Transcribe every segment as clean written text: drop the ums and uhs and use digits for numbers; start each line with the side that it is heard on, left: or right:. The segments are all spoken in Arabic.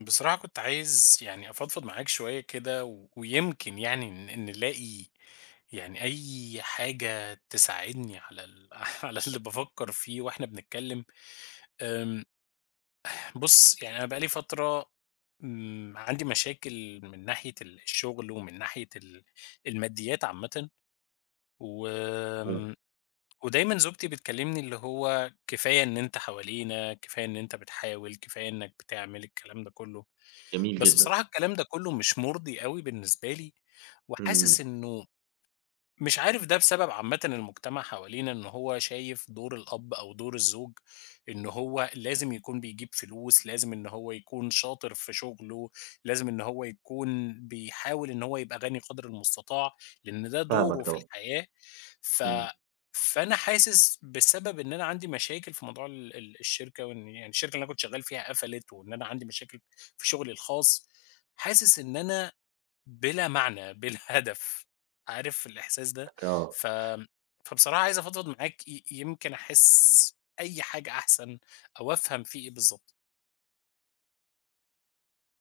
left: بصراحة كنت عايز أفضفض معاك شوية كده ويمكن إن نلاقي أي حاجة تساعدني على على اللي بفكر فيه وإحنا بنتكلم. أم، بص، أنا بقالي فترة عندي مشاكل من ناحية الشغل ومن ناحية الماديات عامة. و...
right: إمم.
left: أم، ودايما زوجتي بتكلمني اللي هو كفاية إن أنت حوالينا، كفاية إن أنت بتحاول، كفاية إنك بتعمل الكلام ده كله.
right: جميل
left: بس
right: جدًا.
left: بصراحة الكلام ده كله مش مُرضي أوي بالنسبة لي، وحاسس
right: إمم.
left: إنه مش عارف ده بسبب عامةً المجتمع حوالينا، إن هو شايف دور الأب أو دور الزوج إن هو لازم يكون بيجيب فلوس، لازم إن هو يكون شاطر في شغله، لازم إن هو يكون بيحاول إن هو يبقى غني قدر المستطاع، لإن ده دوره
right: فاهمك
left: في
right: طبعًا.
left: الحياة. ف
right: إمم.
left: فأنا حاسس بسبب إن أنا عندي مشاكل في موضوع ال الشركة، وإن الشركة اللي أنا كنت شغال فيها قفلت، وإن أنا عندي مشاكل في شغلي الخاص. حاسس إن أنا بلا معنى، بلا هدف، عارف الإحساس ده؟
right: آه.
left: ف فبصراحة عايز أفضفض معاك، يمكن أحس أي حاجة أحسن أو أفهم في إيه بالضبط.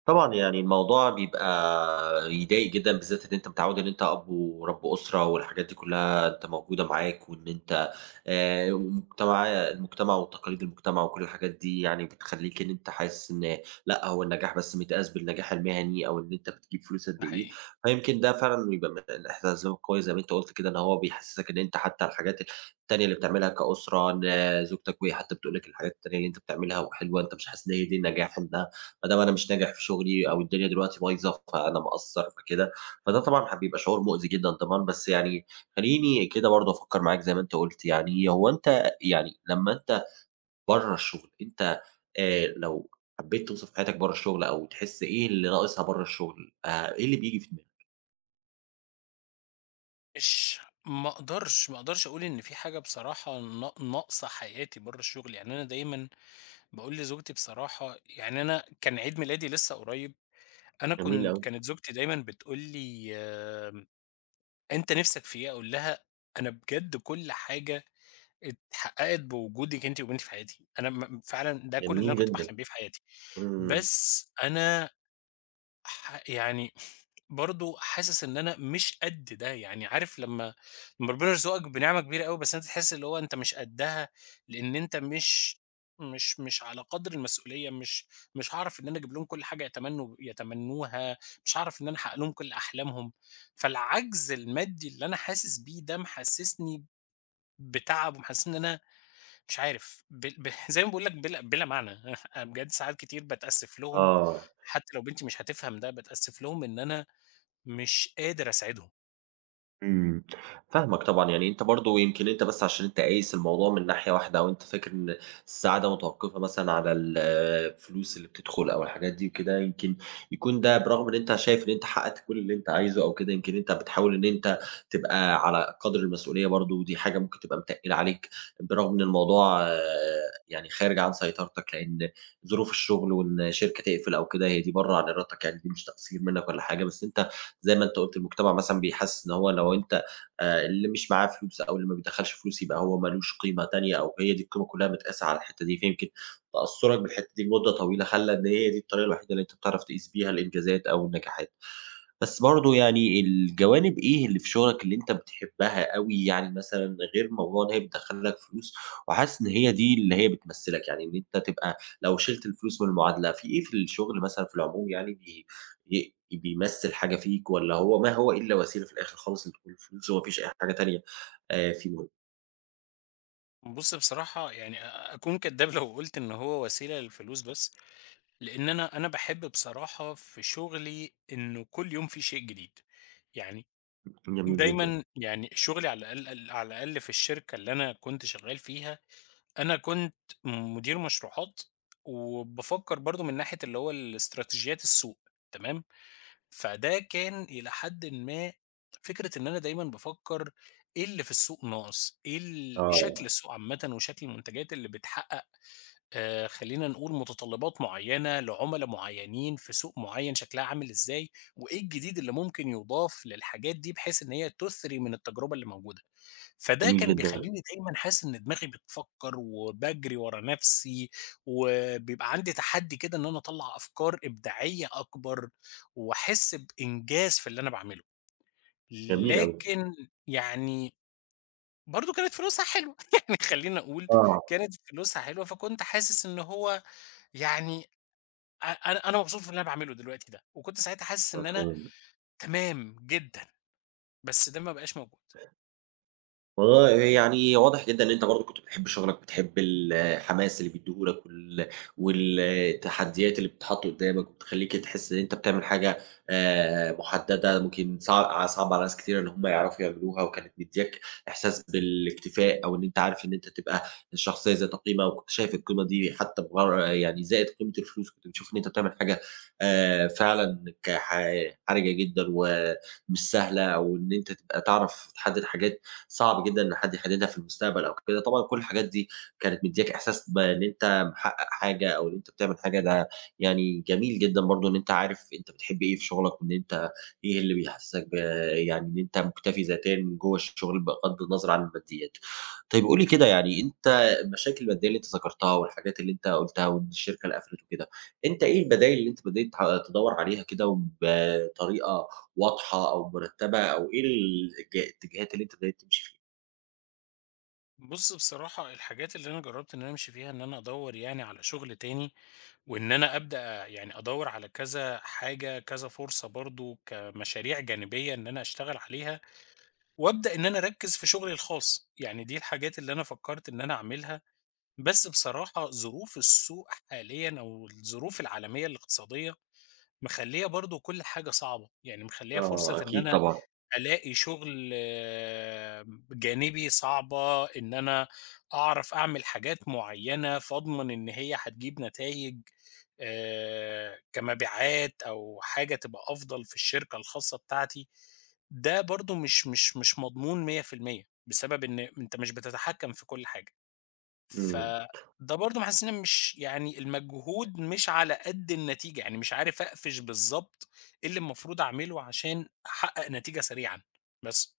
right: طبعًا يعني الموضوع بيبقى يضايق جدًا، بالذات إن أنت متعوّد إن أنت أب ورب أسرة والحاجات دي كلّها أنت موجودة معاك، وإن أنت المجتمع وتقاليد المجتمع وكل الحاجات دي يعني بتخلّيك إن أنت حاسس إن لأ، هو النجاح بس متقاس بالنجاح المهني أو إن أنت بتجيب فلوس قد
left: ده
right: إيه،
left: حقيقي.
right: فيمكن ده فعلًا بيبقى من إحساس قوي زي ما أنت قُلت كده، إن هو بيحسّسك إن أنت حتى الحاجات التانية اللي بتعملها كأسرة، إن زوجتك وهي حتى بتقول لك الحاجات التانية اللي أنت بتعملها وحلوة، أنت مش حاسس إن هي دي النجاح، إن ما دام أنا مش ناجح في شغلي أو الدنيا دلوقتي بايظة، فأنا مقصّر فكده، فده طبعًا هبيبقى شعور مؤذي جدًا طبعًا، بس يعني خلّيني كده برضه أفكّر معاك زي ما أنت قُلت، يعني هو أنت يعني لمّا أنت برّه الشغل، أنت لو حبّيت توصف حياتك برّه الشغل أو تحس إيه اللي ناقصها برّه الشغل، إيه اللي بييجي في دماغك؟
left: مش ما أقدرش أقول إن في حاجة بصراحة ناقصة حياتي برّه الشغل، يعني أنا دايمًا باقول لزوجتي. بصراحة أنا كان عيد ميلادي لسه قريب، أنا
right: جميل
left: كنت
right: أوي.
left: كانت زوجتي دايمًا بتقول لي أنت نِفْسك في إيه؟ أقول لها أنا بجد كل حاجة اتحققت بوجودِك أنتِ وبنتي في حياتي، أنا م فعلًا ده كل اللي أنا
right: جميل
left: كنت
right: جدًا.
left: باحلم بيه في حياتي.
right: إمم.
left: بس أنا ح يعني برضه حاسس إن أنا مش قد ده. يعني عارف لمّا ربنا يرزقك بنعمة كبيرة أوي بس أنت تحس اللي هو أنت مش قدّها، لإن أنت مش على قدر المسؤولية، مش هاعرف إن أنا أجيب لهم كل حاجة يتمنوها، مش هاعرف إن أنا أحقق لهم كل أحلامهم. فالعجز المادي اللي أنا حاسس بيه ده محسسني بتعب، ومحسسني إن أنا مش عارف بل ب زي ما باقول لك بلا معنى أنا بجد ساعات كتير باتأسف لهم،
right: آه.
left: حتى لو بنتي مش هتفهم ده، باتأسف لهم إن أنا مش قادر أساعدهم.
right: إمم. فاهمك طبعًا، يعني أنت برضه يمكن أنت بس عشان أنت قايس الموضوع من ناحية واحدة، أو أنت فاكر إن السعادة متوقفة مثلًا على الفلوس اللي بتدخل أو الحاجات دي وكده، يمكن يكون ده برغم إن أنت شايف إن أنت حققت كل اللي أنت عايزه أو كده، يمكن أنت بتحاول إن أنت تبقى على قدر المسؤولية برضه، ودي حاجة ممكن تبقى متقِّلة عليك، برغم إن الموضوع آه، يعني خارج عن سيطرتك، لأن ظروف الشغل وإن شركة تقفل أو كده، هي دي برّه عن إرادتك يعني، دي مش تقصير منك ولا حاجة، بس أنت زي ما أنت قُلت المجتمع مثلًا بيحسّس إن هو لو أنت اللي مش معاه فلوس أو اللي ما بيدخّلش فلوس يبقى هو ما لوش قيمة تانية أو هي دي القيمة كلّها متقاسة على الحتّة دي، فيمكن تأثُّرك بالحتّة دي لمدة طويلة خلّى إن هي دي الطريقة الوحيدة اللي أنت بتعرف تقيس بيها الإنجازات أو النجاحات. بس برضه يعني الجوانب إيه اللي في شغلك اللي أنت بتحبها أوي، يعني مثلًا غير موضوع إن هي بتدخّل لك فلوس وحاسس إن هي دي اللي هي بتمثّلك، يعني إن أنت تبقى لو شِلت الفلوس من المعادلة، في إيه في الشغل مثلًا في العموم يعني بي ي بيمثّل حاجة فيك والّا هو ما هو إلا وسيلة في الآخر خالص لدخول الفلوس وما فيش أي حاجة تانية في مهم؟
left: بُص، بصراحة أكون كدّاب لو قُلت إن هو وسيلة للفلوس بس، لإن أنا باحب بصراحة في شغلي إنه كل يوم في شيء جديد. يعني
right: جميل جدًا.
left: دايمًا يعني شغلي على الأقل في الشركة اللي أنا كنت شغال فيها أنا كنت مدير مشروعات، وبافكّر برضه من ناحية اللي هو الإستراتيجيات السوق، تمام؟ فده كان إلى حدٍ ما فكرة إن أنا دايمًا بافكّر إيه اللي في السوق ناقص، إيه شكل
right: آه.
left: السوق عامةً وشكل المنتجات اللي بتحقق، خلّينا نقول متطلبات معيّنة لعُملا معيّنين في سوق معيّن شكلها عامل إزاي، وإيه الجديد اللي ممكن يُضاف للحاجات دي بحيث إن هي تُثري من التجربة اللي موجودة. فده
right: جميل
left: كان
right: جدًا.
left: بيخلّيني دايمًا حاسس إن دماغي بتفكّر وباجري ورا نَفْسي، وبيبقى عندي تحدّي كده إن أنا أطلّع أفكار إبداعية أكبر، وأحس بإنجاز في اللي أنا باعمله.
right: جميل أوي.
left: لكن برضه كانت فلوسها حلوة خلّيني أقول
right: آه.
left: كانت فلوسها حلوة، فكنت حاسس إن هو يعني أ أنا أنا مبسوط في اللي أنا باعمله دلوقتي ده، وكنت ساعتها حاسس إن أنا
right: مفهوم.
left: تمام جدًا، بس ده ما بقاش موجود.
right: والله يعني واضح جدًا إن أنت برضه كنت بتحب شغلك، بتحب الحماس اللي بيدّيه لك والتحديات اللي بتتحط قدّامك وبتخلّيك تحس إن أنت بتعمل حاجة محددة ممكن صعب على ناس كتيرة إن هم يعرفوا يعملوها، وكانت مدّياك إحساس بالاكتفاء أو إن أنت عارف إن أنت تبقى شخصية ذات قيمة، وكنت شايف القيمة دي حتى يعني زائد قيمة الفلوس، كنت بتشوف إن أنت بتعمل حاجة فعلًا حرجة جدًا ومش سهلة، أو إن أنت تبقى تعرف تحدد حاجات صعب جدًا إن حد يحددها في المستقبل أو كده، طبعًا كل الحاجات دي كانت مدياك إحساس بإن أنت محقق حاجة أو إن أنت بتعمل حاجة، ده يعني جميل جدًا برضه إن أنت عارف أنت بتحب إيه في شغلك وإن أنت إيه اللي بيحسسك يعني إن أنت مُكتفي ذاتيًا من جوّه الشغل بغض النظر عن الماديات. طيب قُل لي كده يعني أنت المشاكل المادية اللي أنت ذكرتها والحاجات اللي أنت قُلتها وإن الشركة اللي قفلت وكده، أنت إيه البدايل اللي أنت بدأت تدوّر عليها كده وبطريقة واضحة أو مرتبة أو إيه الاتجاهات اللي أنت بدأت تمشي
left: بُص، بصراحة الحاجات اللي أنا جرّبت إن أنا أمشي فيها إن أنا أدوّر على شغل تاني، وإن أنا أبدأ أدوّر على كذا حاجة، كذا فرصة برضه كمشاريع جانبية إن أنا أشتغل عليها، وأبدأ إن أنا أركّز في شغلي الخاص. يعني دي الحاجات اللي أنا فكّرت إن أنا أعملها. بس بصراحة ظروف السوق حاليًا أو الظروف العالمية الاقتصادية مخلّية برضه كل حاجة صعبة. يعني مخلّية
right: فيها؟
left: فرصة
right: آه
left: إن
right: أكيد
left: أنا
right: طبعًا.
left: ألاقي شغل آه، جانبي صعبة إن أنا أعرف أعمل حاجات معيّنة، فاضمن إن هي هتجيب نتايج كمبيعات أو حاجة تبقى أفضل في الشركة الخاصة بتاعتي. ده برضه مش مضمون 100% بسبب إن أنت مش بتتحكم في كل حاجة.
right: إمم.
left: فده برضه محسسني إن أنا مش يعني المجهود مش على قد النتيجة، يعني مش عارف أقفش بالضبط إيه اللي المفروض أعمله عشان أحقق نتيجة سريعًا، بس.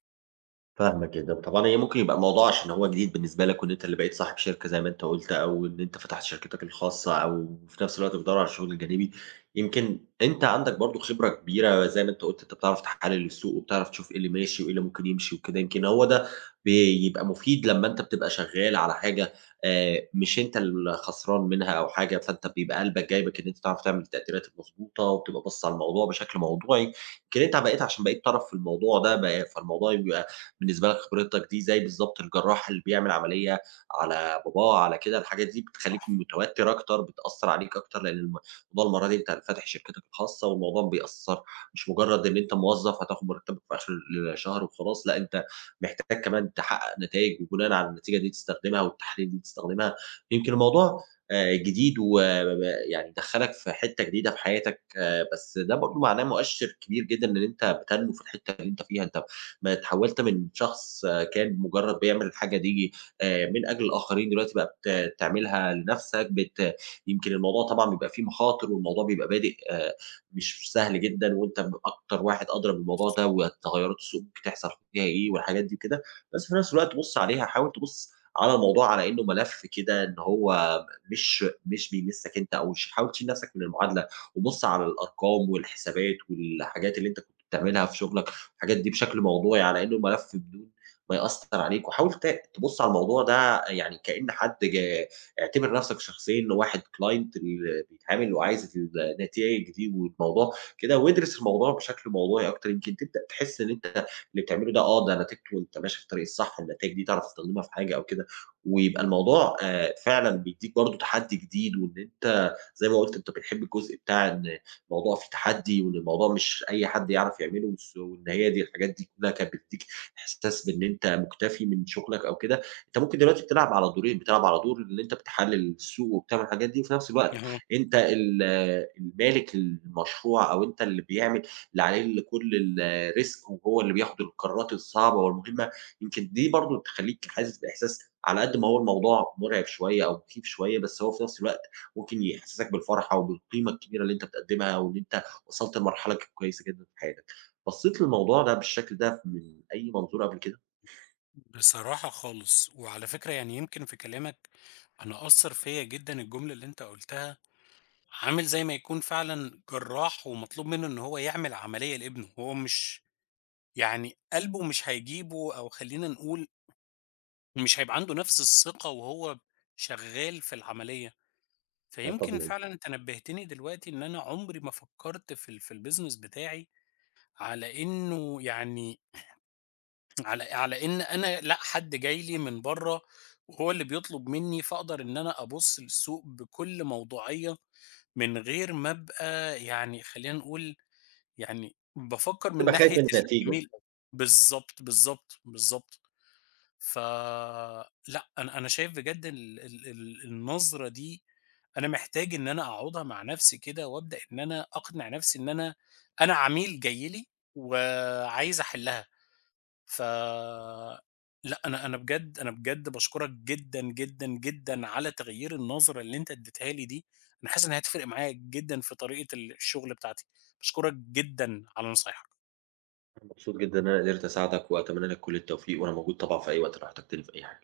right: فاهمك جدًا، طبعًا هي ممكن يبقى الموضوع عشان هو جديد بالنسبة لك وإن أنت اللي بقيت صاحب شركة زي ما أنت قُلت، أو إن أنت فتحت شركتك الخاصة، أو في نفس الوقت بتدوّر على الشغل الجانبي، يمكن أنت عندك برضه خبرة كبيرة زي ما أنت قُلت، أنت بتعرف تحلل السوق وبتعرف تشوف إيه اللي ماشي وإيه اللي ممكن يمشي وكده، يمكن هو ده بيبقى مفيد لمّا أنت بتبقى شغال على حاجة مش أنت الخسران منها أو حاجة، فأنت بيبقى قلبك جايبك إن أنت تعرف تعمل التقديرات المضبوطة، وبتبقى باصص على الموضوع بشكل موضوعي، يمكن أنت بقيت عشان بقيت طرف في الموضوع ده بقى فالموضوع بيبقى بالنسبة لك خبرتك دي زي بالضبط الجراح اللي بيعمل عملية على باباه، على كده، الحاجات دي بتخلّيك متوتر أكتر، بتأثّر عليك أكتر، لإن موضوع المرة دي أنت فاتح شركتك الخاصة والموضوع بيأثّر مش مجرد إن أنت موظف هتاخد مرتبك في آخر الشهر وخلاص، لأ أنت محتاج كمان تحقق نتايج، وبناءً على النتيجة دي تستخدمها والتحاليل دي تستخدمها. يمكن الموضوع جديد يعني دخّلك في حتّة جديدة في حياتك، آه، بس ده برضه معناه مؤشر كبير جدًا إن أنت بتنمو في الحتّة اللي أنت فيها، أنت ما اتحولت من شخص آه، كان مجرد بيعمل الحاجة دي من أجل الآخرين، دلوقتي بقى تعملها لنفسك، يمكن الموضوع طبعًا بيبقى فيه مخاطر، والموضوع بيبقى بادئ مش سهل جدًا، وأنت أكتر واحد أدرى بالموضوع ده، وتغيرات السوق ممكن تحصل فيها إيه والحاجات دي وكده، بس في نفس الوقت بُص عليها، حاول تبُص على الموضوع على إنه ملف كده، إن هو مش بيمسّك أنت، أو حاول تشيل نفسك من المعادلة، وبُص على الأرقام والحسابات والحاجات اللي أنت كنت بتعملها في شغلك، الحاجات دي بشكل موضوعي على إنه ملف بدون ما يأثّر عليك، وحاول تبُص على الموضوع ده يعني كإن حد جا اعتبر نَفْسك شخصيًا إنه واحد client بيتعامل وعايز النتايج دي والموضوع كده، وادرس الموضوع بشكل موضوعي أكتر، يمكن تبدأ تحس إن أنت اللي بتعمله ده آه، ده نتيجته أنت ماشي في الطريق الصح، النتايج دي تعرف تستخدمها في حاجة أو كده، ويبقى الموضوع فعلًا بيدّيك برضه تحدّي جديد، وإن أنت زي ما قُلت أنت بتحب الجزء بتاع إن الموضوع فيه تحدي، وإن الموضوع مش أي حد يعرف يعمله، وإن هي دي الحاجات دي كلّها كانت بتدّيك إحساس بإن أنت مُكتفي من شغلك أو كده، أنت ممكن دلوقتي بتلعب على دورين، بتلعب على دور إن أنت بتحلّل السوق وبتعمل الحاجات دي، وفي نفس الوقت
left: اهم.
right: أنت المالك المشروع أو أنت اللي بيعمل اللي عليه كل الrisk وهو اللي بياخد القرارات الصعبة والمهمة، يمكن دي برضه تخلّيك حاسس بإحساس على قد ما هو الموضوع مُرعب شوية أو مخيف شوية، بس هو في نفس الوقت ممكن يحسسك بالفرحة وبالقيمة الكبيرة اللي أنت بتقدمها، وإن أنت وصلت لمرحلة كويسة جدًا في حياتك. بصّيت للموضوع ده بالشكل ده من أي منظور قبل كده؟
left: بصراحة خالص، وعلى فكرة يمكن في كلامك أنا أثّر فيّا جدًا الجملة اللي أنت قُلتها، عامل زي ما يكون فعلًا جراح ومطلوب منه إن هو يعمل عملية لابنه، هو مش قلبه مش هيجيبه، أو خلّينا نقول مش هيبقى عنده نفس الثقة وهو شغال في العملية.
right: ده
left: فيمكن
right: طبيعي.
left: فعلًا أنت نبهتني دلوقتي إن أنا عمري ما فكّرت في ال في الbusiness بتاعي على إنه على إن لأ، حد جاي لي من برّه وهو اللي بيطلب منّي، فاقدر إن أنا أبُص للسوق بكل موضوعية من غير ما أبقى يعني خلّينا نقول يعني بافكّر من
right: بتبقى خايف
left: ناحية
right: من النتيجة.
left: الجميل أوي. بالضبط، بالضبط، بالضبط. فلأ، أنا شايف بجد ال ال ال النظرة دي أنا محتاج إن أنا أقعدها مع نفسي كده وأبدأ إن أنا أقنع نفسي إن أنا عميل جاي لي وعايز أحلّها. ف لأ، أنا بجد باشكرك جدًا، جدًا، جدًا على تغيير النظرة اللي أنت ادّيتها لي دي. أنا حاسس إنها هتفرق معايا جدًا في طريقة الشغل بتاعتي. باشكرك جدًا على نصايحك.
right: أنا مبسوط جدًا إن أنا قدرت أساعدك، وأتمنى لك كل التوفيق، وأنا موجود طبعًا في أي وقت لو احتجتني في أي حاجة.